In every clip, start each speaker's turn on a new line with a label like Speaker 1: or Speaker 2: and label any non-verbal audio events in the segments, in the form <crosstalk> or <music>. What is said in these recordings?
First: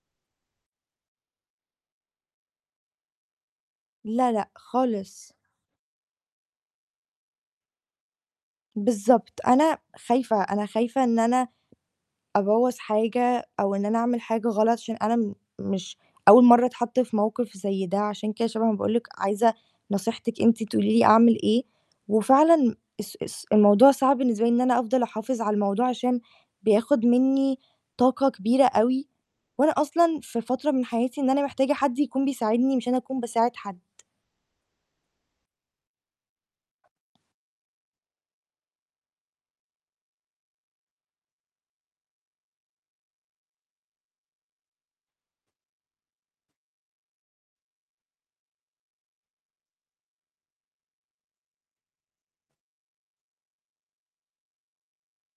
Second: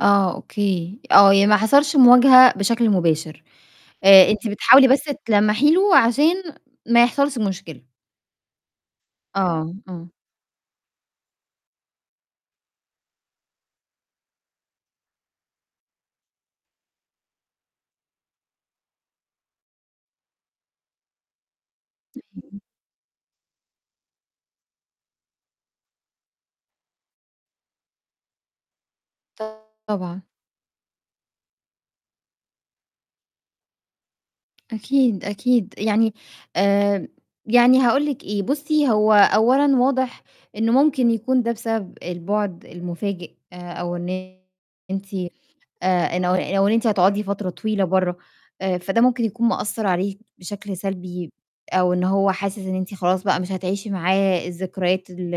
Speaker 1: آه أوكي، آه يعني ما حصلش مواجهة بشكل مباشر، آآ،
Speaker 2: لا،
Speaker 1: أنتِ
Speaker 2: لأ،
Speaker 1: بتحاولي بس
Speaker 2: خالص.
Speaker 1: تلمّحي له عشان ما يحصلش مشكلة.
Speaker 2: بالضبط،
Speaker 1: آه،
Speaker 2: أنا
Speaker 1: إمم.
Speaker 2: خايفة، أنا خايفة إن أنا أبوّظ حاجة أو إن أنا أعمل حاجة غلط عشان أنا م مش أوّل مَرّة أتحط في موقِف زي ده عشان كده شبعًا باقول لِك عايزة نصيحتِك أنتِ تقولي لي أعمل إيه،
Speaker 1: أيوه.
Speaker 2: وفعلًا اس اس الموضوع صعب بالنسبة لي إن أنا أفضل أحافظ على الموضوع عشان بياخد مِنّي طاقة كبيرة أوي، وأنا أصلًا
Speaker 1: طبعًا.
Speaker 2: في فترة من حياتي إن أنا محتاجة حد يكون بيساعدني مش أنا أكون باساعد حَد.
Speaker 1: أكيد، أكيد. يعني آآ، يعني هاقول لِك إيه بُصي، هو أولًا واضح إنّه ممكن يكون ده بسبب البُعد المفاجئ أو إن أنتِ آآ، إنه أو أو إن أنتِ هتقعدي فترة طويلة بَرّه، آآ فده ممكن يكون مأثّر عليه بشكل سلبي أو إن هو حاسس إن أنتِ خلاص بقى مش هتعيشي معاه الذكريات ال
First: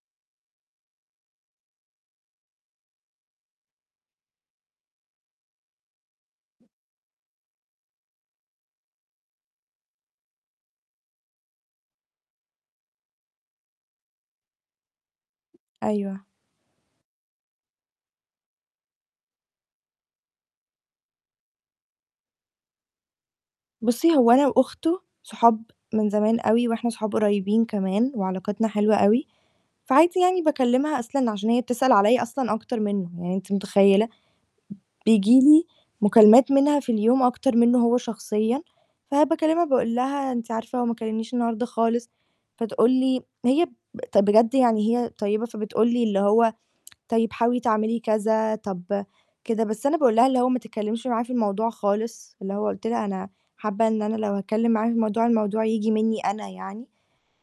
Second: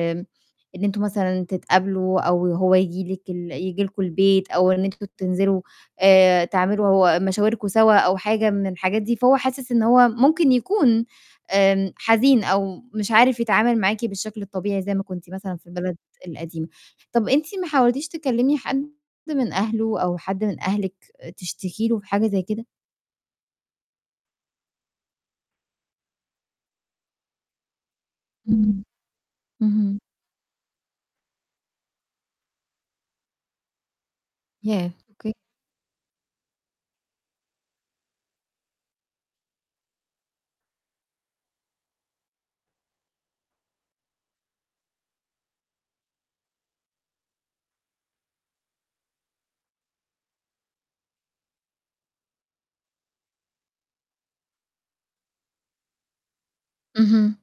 Speaker 1: إن أنتم مثلًا تتقابلوا أو هو ييجي لِك ال ييجي لكم البيت أو إن أنتم تنزلوا آآ، تعملوا مشاوركم سوا أو حاجة من الحاجات دي. فهو حاسس إن هو ممكن يكون آمم حزين أو مش عارف يتعامل معاكِ بالشكل الطبيعي زي ما كنتِ مثلًا في البلد
Speaker 2: أيوه.
Speaker 1: القديمة، طَب أنتِ ما حاولتيش تكلمي حد من أهله أو حد من أهلِك تشتكي له في حاجة زي كده؟
Speaker 2: بُصي، هو أنا وأخته صحاب من زمان أوي وإحنا صحاب قريبين كمان وعلاقتنا
Speaker 1: إمم،
Speaker 2: حلوة أوي،
Speaker 1: اهم.
Speaker 2: فعادي يعني باكلمها أصلًا عشان هي بتسأل عليّ أصلًا أكتر مِنّه يعني أنتِ متخيّلة؟ ب
Speaker 1: ياه! أوكي.
Speaker 2: بييجي لي مكالمات منها في اليوم أكتر مِنّه هو شخصيًا، فباكلمها باقُول لها: "أنتِ عارفة هو ما كلّمنيش النهارده خالص" فتقُول لي هي ب طَب بجد يعني هي طيبة فبتقُول لي اللي هو: <tsk> "طيّب حاولي تعملي كذا، طَب كده" بس أنا باقُول لها اللي هو ما تتكلمش معاه في الموضوع خالص اللي هو قُلت لها: "أنا حابّة إن أنا لو هاتكلم معاه في الموضوع، الموضوع ييجي مِنّي أنا يعني."
Speaker 1: اهم.